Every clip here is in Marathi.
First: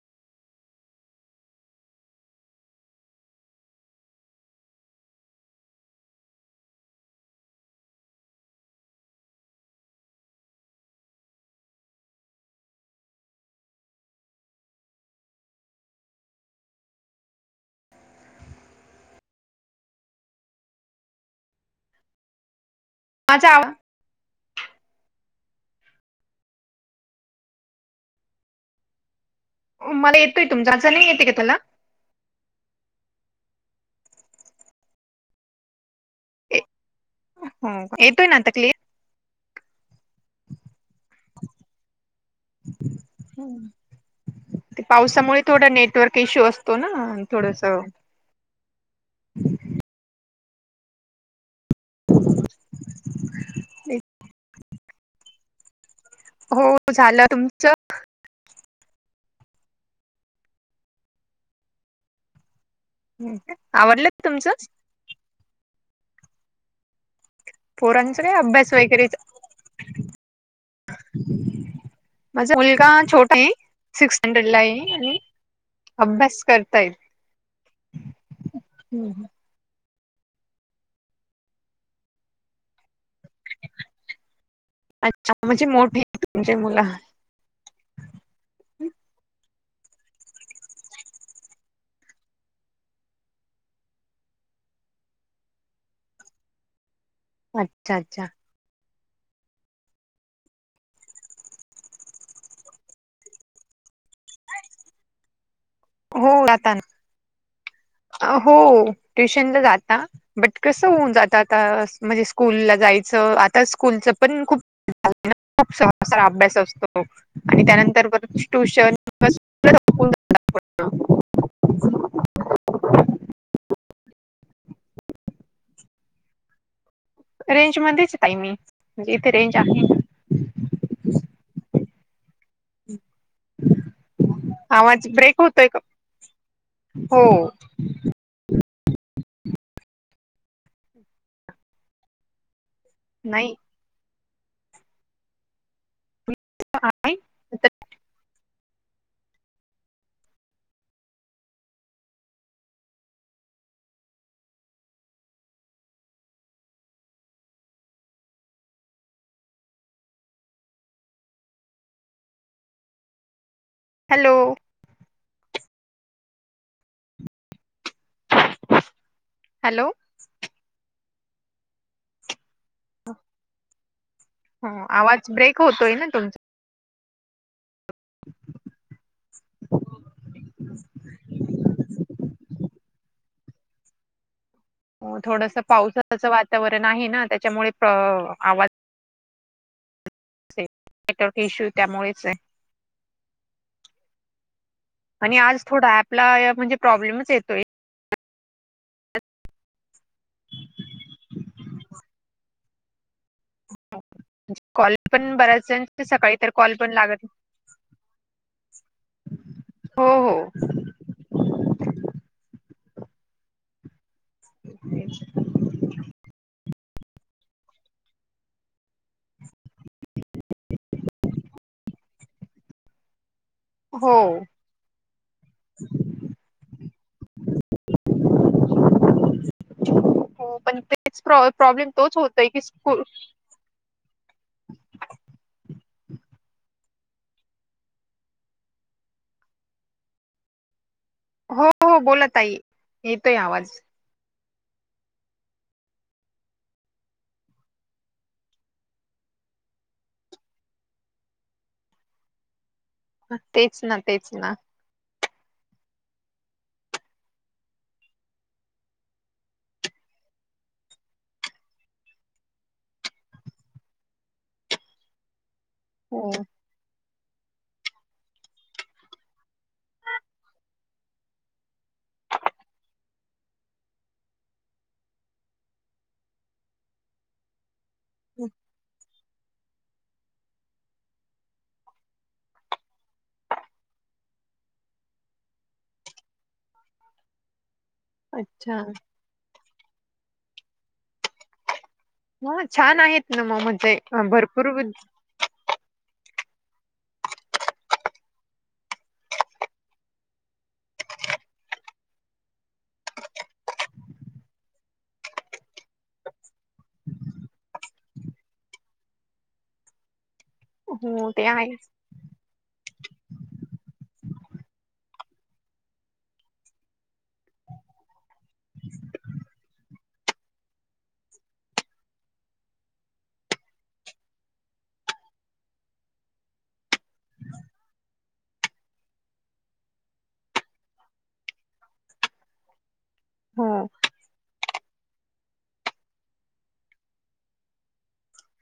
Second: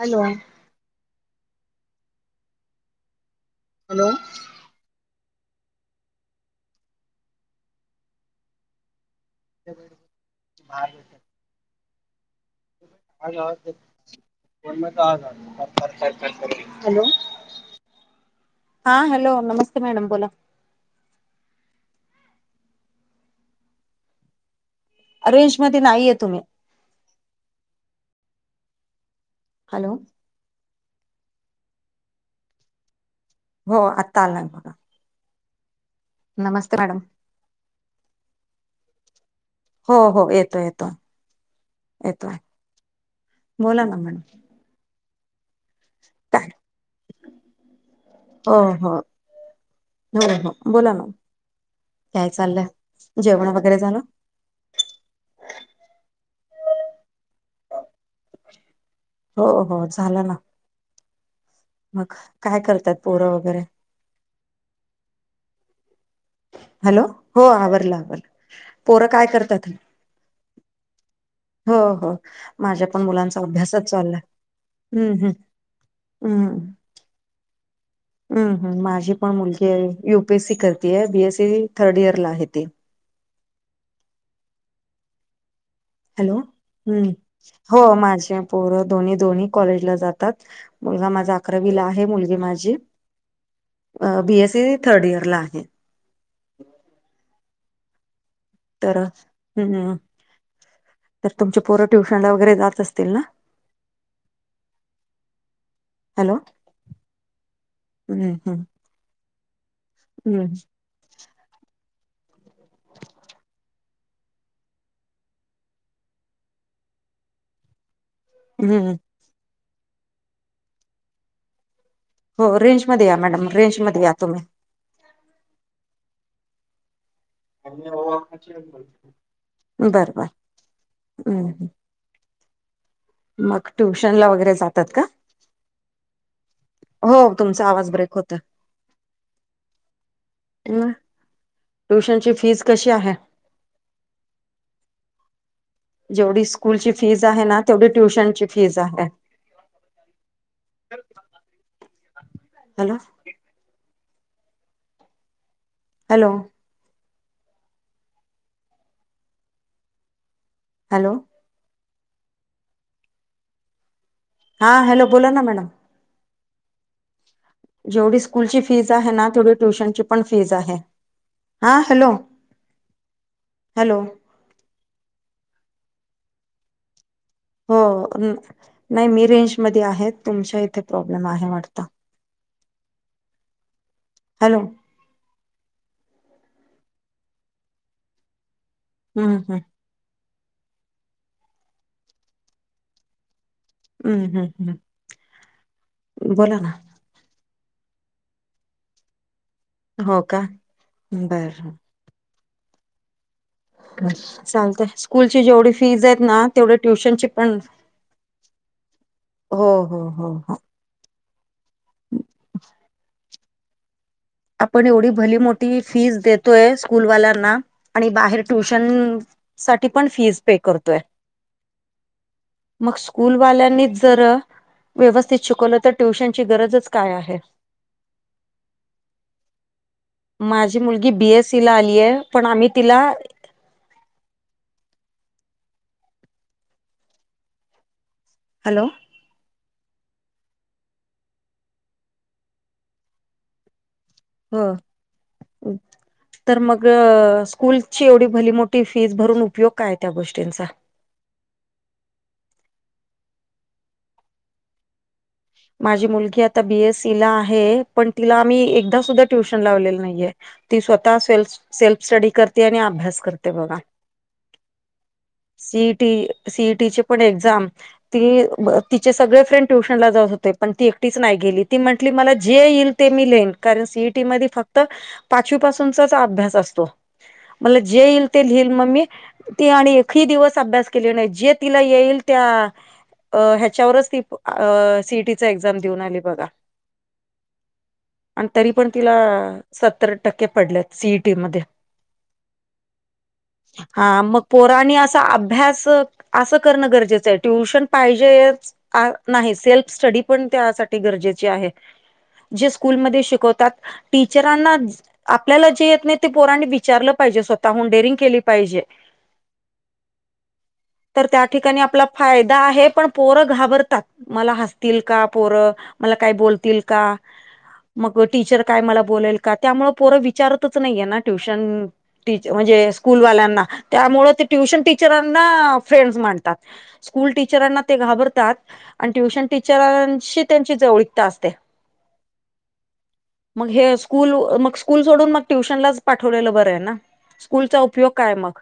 हॅलो! हॅलो! हा येतोय. [inaudible] हॅलो! हा हॅलो नमस्ते मॅडम बोला. अच्छा. रेंज मध्ये नाहीये तुम्ही. हॅलो मला येतोय तुमच्या अज नाही येते का त्याला. हो आत्ता आला बघा. नमस्ते मॅडम. ह येतोय ना आता क्लियर. हो हो, येतोय येतोय येतोय बोला ना मॅडम. ते पावसामुळे थोडा नेटवर्क इश्यू असतो ना थोडस. अ हो हो हो, बोला ना. काय चाललंय जेवण वगैरे झालं? हो झालं तुमचं. हो हो, झालं ना. मग काय करत्यात. आवडलं तुमचंच. हॅलो हो आवरला आवरलं पोरांचं काय अभ्यास पोरं वगैरेच? काय करतात. [inaudible] हो हो, माझा माझ्या मुलगा पण छोटा मुलांचा आहे अभ्यासच चालू सिक्स हाय स्टँडर्ड ला आहे हम आणि हम. अभ्यास करतायेत. हम ह माझी पण मुलगी आहे युपीएस सी करते आहे बीएससी थर्ड इयरला आहे ती. अच्छा म्हणजे मोठी. हॅलो! हम्म. हो माझे पोरं दोन्ही दोन्ही कॉलेजला जातात. मुलगा माझा अकरावीला आहे. मुलगी माझी बी ए सी थर्डइयर ला आहे. अच्छा, अच्छा. तर हम्म हम्म हम्म. तर तुमचे पोरं ट्युशन ला वगैरे जातं असतील ना? [inaudible] हो जाता. हम्म हो हम्म ट्युशनला जाता. हम्म बट कसं होऊनं जात. आता म्हणजे स्कूल ला जायचं आता स्कूलचं पण खूप [inaudible] खूप सहरा अभ्यास असतो. आणि त्यानंतर परत हम्म ट्युशन हम्म. [inaudible] हो रेंज मध्ये या मॅडम. रेंज मध्ये या तुम्ही. रेंज मध्येच ताई मी म्हणजे इथे रेंज आहे बर बर हम्म. मंग ट्युशन ला वगैरे जातात का? आवाज ब्रेक होतोय का हो तुमचा आवाज ब्रेक होतोय. मंग ट्युशन ची फीज कशी आहे? नाही. जेवढी स्कूल ची नाही. फीज आहे ना, तेवढी ट्युशनची फीज आहे. हॅलो. हॅलो. हॅलो. हॅलो. हां हॅलो! बोला ना मॅडम. जेवढी स्कूलची फिज आहे ना. तेवढी हॅलो ट्युशनची पण फीज आहे. हा हॅलो! हॅलो. हो. आवाज ब्रेक होतोयं ना तुमचा. हो नाही मी रेंजमध्ये आहे. तुमच्या इथे प्रॉब्लेम आहे वाटतं. हॅलो. थोडसं पावसाचं वातावरण आहे ना. त्याच्यामुळे प आवाज हम्म हम्म. नेटवर्क इश्यू त्यामुळेचे. हम्म हम्म हम्म. आणि आज थोडा अँप ला बोला ना म्हणजे प्रॉब्लेमचं येतोयं. हो, का? बर. [inaudible] चालतयं. कॉल पण स्कूलची जेवढी बऱ्याच फीज आहेत सकाळी ना. तर कॉल तेवढे पण लागत ट्युशनची पण हो, हो, हो, हो. आपण एवढी भली मोठी फीज देतोयं स्कूलवाल्यांना. आणि बाहेर ट्युशनं साठी पण फी पे करतोयं. मग स्कुलवाल्या नीच जर हो व्यवस्थित शिकवलं. तर ट्युशनची गरजच काय आहे. [inaudible] हो माझी पण मुलगी तेच बीएससी ला प्रॉब्लेम आलीय तोच पण होतय कि आम्ही तिला स्कुल हॅलो. हो हो बोला ताई. येतोयं आवाज. हो. तर मग स्कूलची एवढी भली मोठी फीज भरून उपयोग काय आहे त्या गोष्टींचा. तेचं ना तेच ना माझी मुलगी आता बी. एस. सी. ला आहे. पण तिला आम्ही एकदा सुद्धा ट्युशन लावलेली नाहीये. ती स्वतः सेल्फ सेल्फ स्टडी करते आणि अभ्यास करते बघा. सी ई टी हो सी ई टी ची पण एक्झाम ती तिचे सगळे फ्रेंड ट्युशनला जात होते. पण ती एकटीच नाही गेली ती म्हटली मला जे येईल ते मी लिहीन कारण सी ई टी मध्ये फक्त पाचवीपासूनचाच अभ्यास असतो मला जे येईल ते लिहिल मग मी ती आणि एकही दिवस अभ्यास केली नाही जे तिला येईल त्या अ ह्याच्यावरच ती सी ई टी एक्झाम देऊन आली बघा आणि तरी अच्छा पण तिला सत्तर टक्के पडलेत सी ई टी मध्ये. ह छान आहेत ना मग म्हणजे हा मग भरपूर पोरांनी असा अभ्यास अस करण गरजेच आहे. ट्युशन पाहिजे नाही सेल्फ स्टडी पण त्यासाठी गरजेचे आहे. जे स्कूलमध्ये शिकवतात. टीचरांना आपल्याला जे येत नाही. ते पोरांनी विचारल पाहिजे स्वतःहून डेरिंग केली पाहिजे. तर हो त्या ते ठिकाणी आहेच आपला. फायदा आहे पण पोर घाबरतात मला हसतील. का पोर मला काय बोलतील का मग टिचर काय मला बोलेल का त्यामुळे. पोर विचारतच नाहीये ना ट्युशन टीच म्हणजे स्कूलवाल्यांना त्यामुळे ते ट्युशन टीचरांना फ्रेंड्स माणतात. स्कूल टीचरांना ते घाबरतात आणि ट्युशन टीच टिचरांशी त्यांची जवळीकता असते. मग हे हो स्कूल मग स्कूल सोडून मग ट्युशनलाच पाठवलेल बर आहे ना स्कूलचा उपयोग काय मग?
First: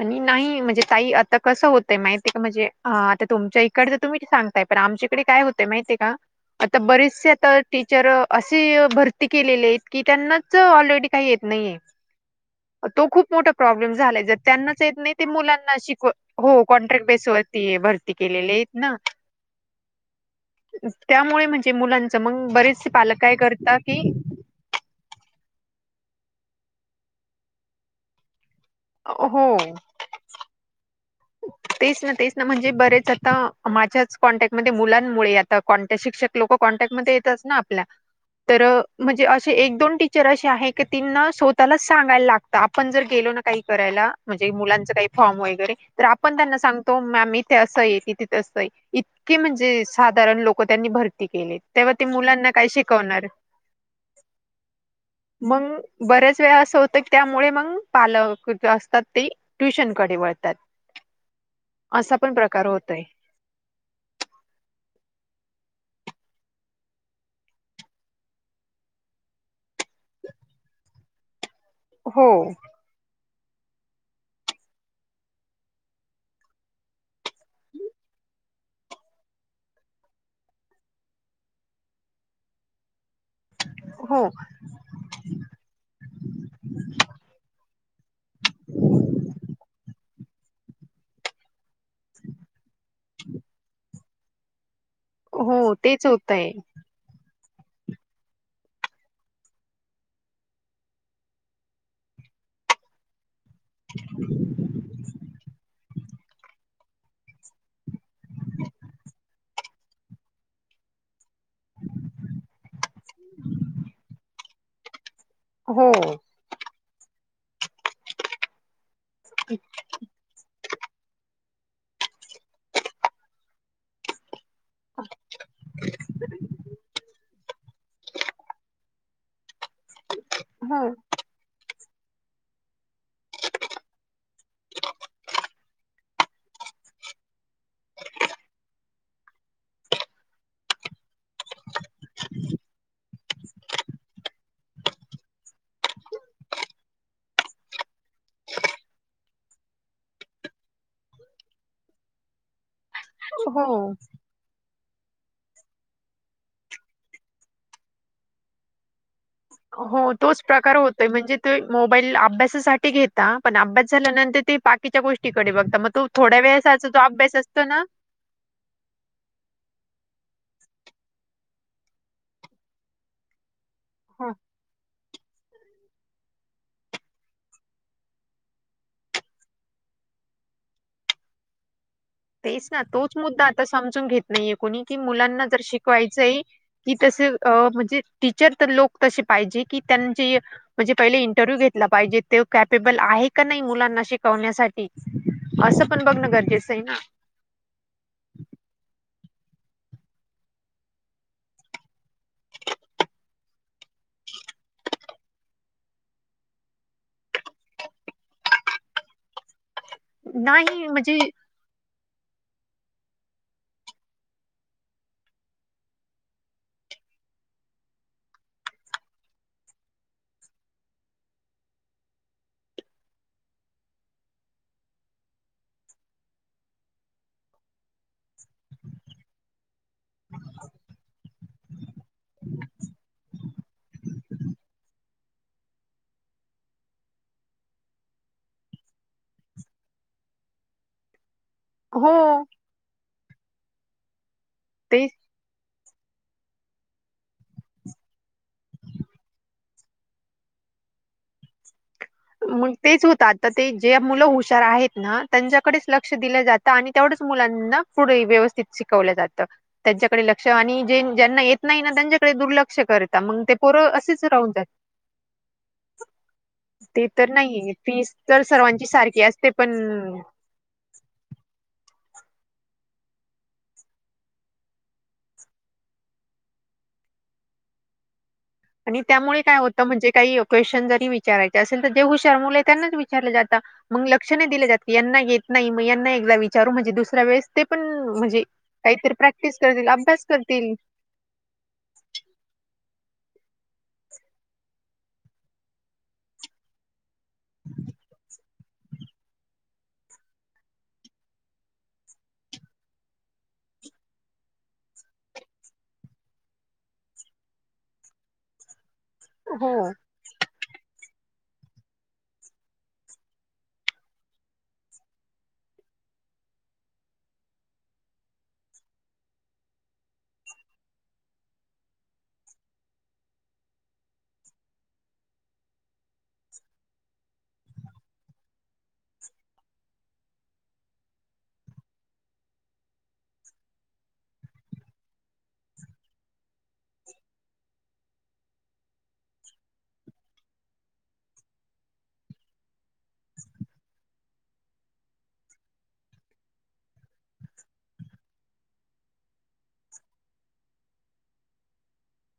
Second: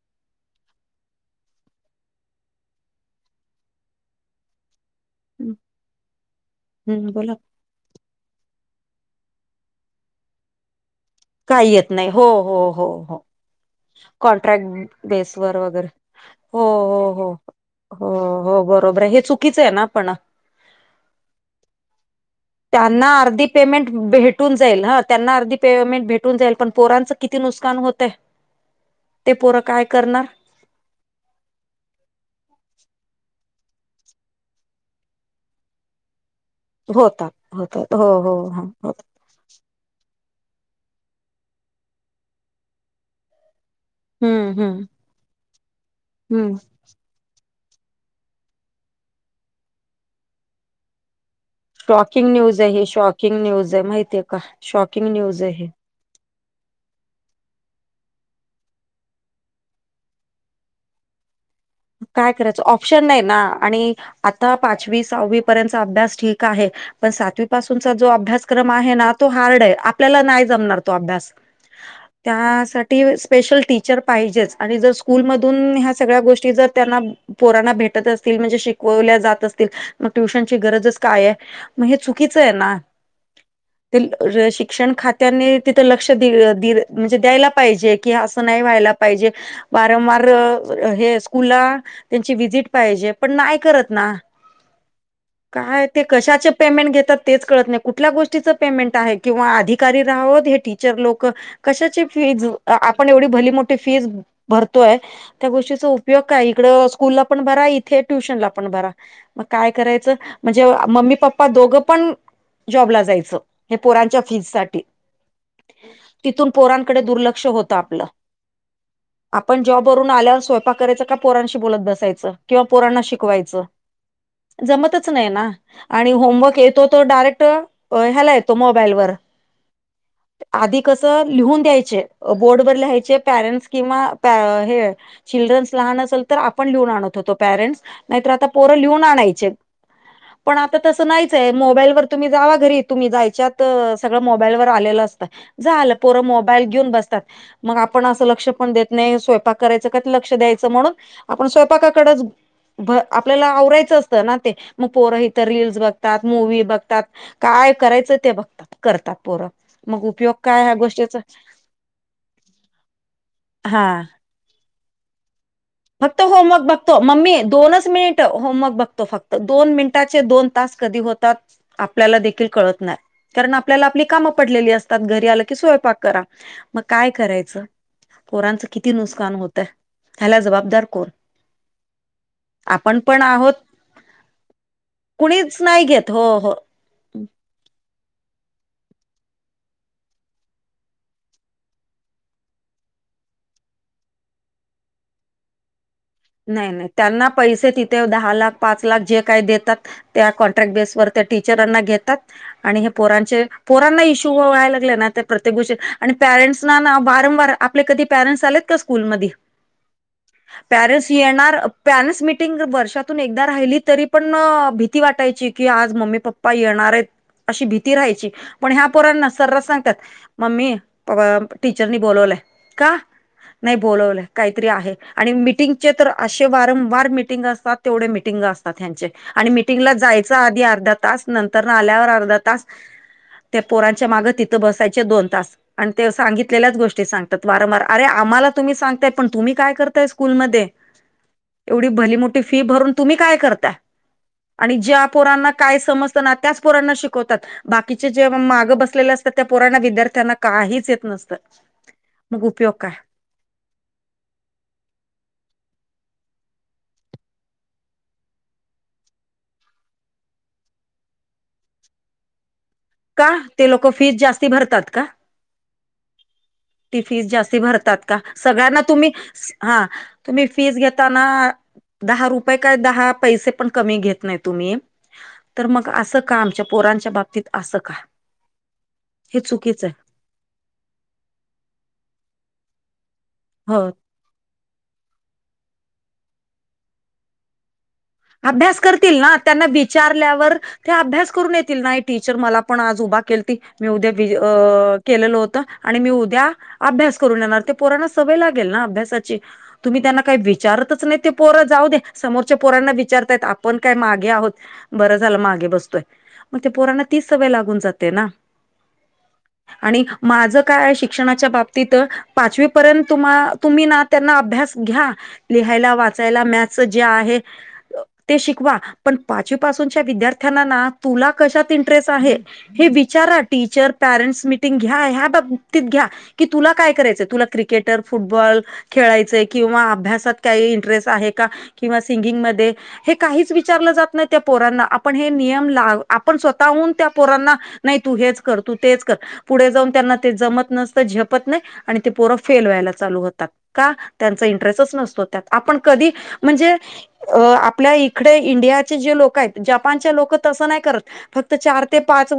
आणि नाही म्हणजे ताई आता कस होतय माहिती आहे का म्हणजे आता तुमच्या इकडच तुम्ही सांग नाही पण आमच्याकडे काय होतय माहितीय का आता हम्म बरेचसे बोला आता टीचर असे भरती केलेले आहेत. की, त्यांनाच ऑलरेडी करता येत काही नाहीये. नाही हो हो हो तो हो खूप मोठा प्रॉब्लेम झाला कॉन्ट्रॅक्ट त्यांनाच येत नाही. ते बेसवर मुलांना वगैरे शिक हो कॉन्ट्रॅक्ट बेसवरती भरती केलेली आहेत ना. चुकीच आहे ना पण त्यामुळे म्हणजे मुलांच मग बरेच त्यांना पालक काय अर्धी करता पेमेंट की भेट भेटून जाईल ह त्यांना अर्धी पेमेंट भेटून जाईल पण पोरांच किती नुकसान होतय. ते पोर हो काय करणार? तेच ना तेच ना म्हणजे बरेच आता माझ्याच कॉन्टॅक्टमध्ये मुलांमुळे आता कॉन्टॅक्ट लोक कॉन्टॅक्ट मध्ये होतात येतात ना आपल्या होतात हो हो तर होत म्हणजे अशे एक दोन टि टीचर असे आहे. तिना स्वतःलाच सांगायला लागत. आपण जर गेलो ना काही करायला म्हणजे हम्म हम्म मुलांच काही फॉर्म वगैरे तर आपण हम्म त्यांना सांग -तो मॅम ते असं ये तिथ असं इतके म्हणजे साधारण लोक त्यांनी भरती केलेत. शॉकिंग न्यूज आहे. ही शॉकिंग न्यूज आहे. माहितीये का शॉकिंग न्यूज आहे. मग बऱ्याच वेळा अस होत की, त्यामुळे मग पालक जे असतात ते ट्युशनकडे वळतात. असा काय पण करायच प्रकार होतोय ऑप्शन नाही ना आणि आता पाचवी सहावी पर्यंतचा अभ्यास ठीक आहे. पण सातवी पासूनचा जो अभ्यासक्रम आहे ना तो हार्ड आहे आपल्याला नाही जमणार तो अभ्यास. हो त्यासाठी स्पेशल टीचर पाहिजेच आणि जर स्कूलमधून ह्या सगळ्या गोष्टी जर त्यांना पोराना भेटत असतील म्हणजे शिकवल्या जात असतील. मग ट्युशनची गरजच काय मग हे चुकीच आहे ना. हो [unintelligible] शिक्षण खात्याने तिथं लक्ष दि दि म्हणजे द्यायला पाहिजे कि असं नाही व्हायला पाहिजे. वारंवार हे. स्कूलला त्यांची व्हिसिट पाहिजे पण नाही करत ना. हो काय ते तेच कशाचे होतंय. पेमेंट घेतात. तेच कळत नाही कुठल्या गोष्टीचं पेमेंट आहे किंवा अधिकारी राहावत हे टीचर लोक. कशाची फीज आपण एवढी भली मोठी फीज भरतोय त्या गोष्टी उपयोग. उपयोग काय इकड स्कूलला पण भरा इथे ट्युशन ला पण भरा. मग काय करायचं म्हणजे मम्मी पप्पा दोघं पण जॉब ला जायचं हे पोरांच्या फीज साठी. हो, तिथून पोरांकडे दुर्लक्ष होत आपलं आपण जॉबवरून आल्यावर स्व ''--'' करायच का पोरांशी बोलत बसायच किंवा पोरांना शिकवायचं जमतच नाही ना. आणि होमवर्क येतो तो डायरेक्ट ह्याला येतो मोबाईलवर. हो, आधी कस. तर लिहून द्यायचे अ बोर्डवर लिहायचे पेरेंट्स किंवा प्या हे चिल्ड्रन्स. लहान असेल तर आपण लिहून आणत होतो पॅरेंट्स नाहीतर आता पोरं लिहून आणायचे. पण आता तसं नाहीच आहे मोबाईलवर तुम्ही जावा घरी तुम्ही जायच्यात सगळं मोबाईलवर आलेलं असतं. झालं पोरं मोबाईल घेऊन बसतात. मग आपण असं लक्ष पण देत नाही स्वयंपाक करायचं का लक्ष द्यायचं. म्हणून आपण स्वयंपाकाकडेच म आपल्याला हो, आवरायचं असतं ना ते. मग पोरं इथं रीलस बघतात मूव्ही बघतात काय करायचं ते बघतात करतात पोरं. मग हो उपयोग तोच काय ह्या प्रकार होतोय गोष्टीचा म्हणजे ते मोबाईल अभ्यासासाठी घेता पण अभ्यास हा झाल्यानंतर ते पाठ. ते त्या गोष्टीकडे बघता मग. तो फक्त थोड्या होमवर्क वेळाचा जो बघतो मम्मी अभ्यास असतो ना दोनच मिनिट. ट होमवर्क बघतो फक्त दोन मिनिटाचे दोन तास कधी होतात. आपल्याला देखील कळत नाही कारण आपल्याला आपली हो कामं पडलेली असात. त्या घरी आलं की स्वयंपाक करा मग काय करायचं. कोरांचं किती नुकसान होतं ह्याला जबाबदार कोण. तेच ना आपण तोच पण मुद्दा आहोत आता समजून घेत नाहीये कोणी कि मुलांना कुणीच जर नाही घेत हो शिकवायचंय. हो कि तस अ म्हणजे टीचर तर लोक तसे पाहिजे की त्यांचे. म्हणजे पहिले इंटरव्ह्यू घेतला पाहिजे ते कॅपेबल आहे का नाही मुलांना शिकवण्यासाठी. असं पण बघणं नाही गरजेच आहे नाही ना. त्यांना पैसे तिथे दहा लाख पाच लाख जे काय देतात. त्या कॉन्ट्रॅक्ट बेसवर त्या टीचरांना घेतात. आणि हे पोरांचे पोरांना इश्यू व्हाय लागले ना ते प्रत्येक गोष्टी आणि पॅरंट्सना वारंवार आप ''--'' आपले कधी पॅरेंट्स आलेत का स्कूलमध्ये. नाही म्हणजे. नार पेरेंट्स मिटिंग वर्षातून एक राहिली तरी पण भीती वाटायची की आज मम्मी पप्पा. पा येणार आहेत अशी भीती राहायची पण ह्या पोरांना सर्रास सांगतात. मम्मी प व टीचर नि बोलोला का. नाही बोलवलं काहीतरी आहे आणि मिटिंग. चे तर असे वारंवार मिटिंग असतात तेवढे मिटिंग असतात यांच्या. आणि मिटिंगला जायच आधी अर्धा तास नंतर आल्यावर अर्धा तास. त्या पोरांच्या मागे तिथं बसायचे दोन तास. आणि ते सांगितलेल्याच गोष्टी सांगतात वारंवार अे आम्हाला तुम्ही सांगताय पण तुम्ही काय करताय स्कूलमध्ये? एवढी हो भली मोठी फी भरून तुम्ही काय करताय? आणि ज्या तेच पोरांना काय समजतं ना, त्याच पोरांना शिकवतात बाकीचे जे मागं बसलेले असतात त्या पोरांना, विद्यार्थ्यांना काहीच येत नसतं मग उपयोग काय तेच होतात तर ते जे मुलं हुशार आहेत ना त्यांच्याकडेच लक्ष दिलं जातं आणि तेवढ्याच मुलांना पुढे व्यवस्थित शिकवलं जातं त्यांच्याकडे लक्ष आणि जे ज्यांना येत नाही ना त्यांच्याकडे दुर्लक्ष करत ता का मग ते लोक पोरं फीज असेच जास्ती राहून जाता भरतात का ती ते फीज तर जास्ती नाहीये भरतात फीस का? तर सगळ्यांना सर्वांची तुम्ही सारखी असते पण हा तुम्ही फीस घेताना दहा रुपये काय दहा पैसे पण कमी घेत नाही तुम्ही? तर मग असं का? आमच्या पोरांच्या बाबतीत असं का? आणि हे त्यामुळे काय होतं चुकीचं म्हणजे काही क्वेशन जरी विचारायचे असेल तर जे हुशार मुले त्यांनाच विचारले जात आहे हो मग लक्ष नाय दिले जात येत नाही एकदा विचारू म्हणजे दुसऱ्या वेळेस ते पण अभ्यास काहीतरी करतील ना प्रॅक्टिस त्यांना करतील अभ्यास विचारल्यावर करतील ते अभ्यास करून येतील ना? टीचर मला पण आज उभा केलती मी उद्या केलेलं होत आणि मी उद्या अभ्यास करून येणार ते पोरांना सवय लाग [unintelligible] अभ्यासाची तुम्ही त्यांना काही विचारतच नाही ते पोरं जाऊ दे समोरच्या पोरांना विचारताय आपण काय मागे आहोत बरं झालं मागे बसतोय मग ते पोरांना तीच सवय लागून जाते ना हो आणि माझं काय शिक्षणाच्या बाबतीत पाचवी पर्यंत तुम्हा तुम्ही ना त्यांना अभ्यास घ्या लिहायला वाचायला मॅथच जे आहे ते शिकवा पण पाचवीपासूनच्या विद्यार्थ्यांनाना तुला कशात इंटरेस्ट आहे? हे विचारा टीचर पॅरेंट्स मिटिंग घ्या ह्या बाबतीत घ्या की तुला काय करायचंय? तुला क्रिकेटर, फुटबॉल खेळायचय किंवा अभ्यासात काही इंटरेस्ट आहे का किंवा सिंगिंगमध्ये? हे काहीच विचारलं जात नाही त्या पोरांना आपण हे नियम ला आपण स्वतःहून त्या पोरांना नाही तू हेच कर, तू तेच कर पुढे जाऊन त्यांना ते जमत नसतं झेपत नाही आणि ते पोरं फेल व्हायला चालू होतात का त्यांचा इंटरेस्ट नसतो. त्यात आपण कधी म्हणजे अ आपल्या इकडे इंडियाचे जे लोकयत, जपानचे लोक तसं नाय करत फक्त चार ते पाच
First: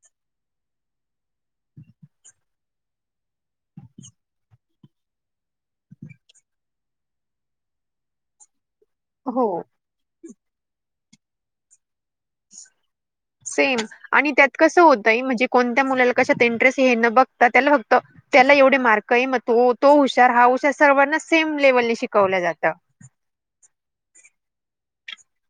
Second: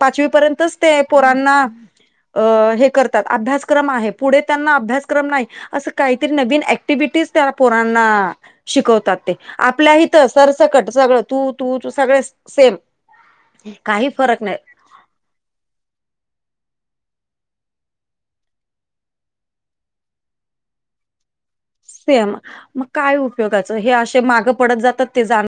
पाचवी पर्यंतच ते पोरांना अ हे करतात अभ्यासक्रम आहे पुढे त्यांना अभ्यासक्रम नाही असं काहीतरी नवीन ऍक्टिव्हटीज त्याला पोरांना शिकवत तात ते हो आपल्या इथं सरसकट सगळं तू तूू सगळेच सेम आणि त्यात नाही कस होतय म्हणजे कोणत्या मुलाला कशात इंटरेस्ट हे न बघता, त्याला फक्त त्याला एवढे मार्कय मग तो तो हुशार हा हुशार सर्वांना सेम लेव्हलने सेम शिकवलं जातं. मग काय उपयोगाच हे, अशे माग पडत जातात ते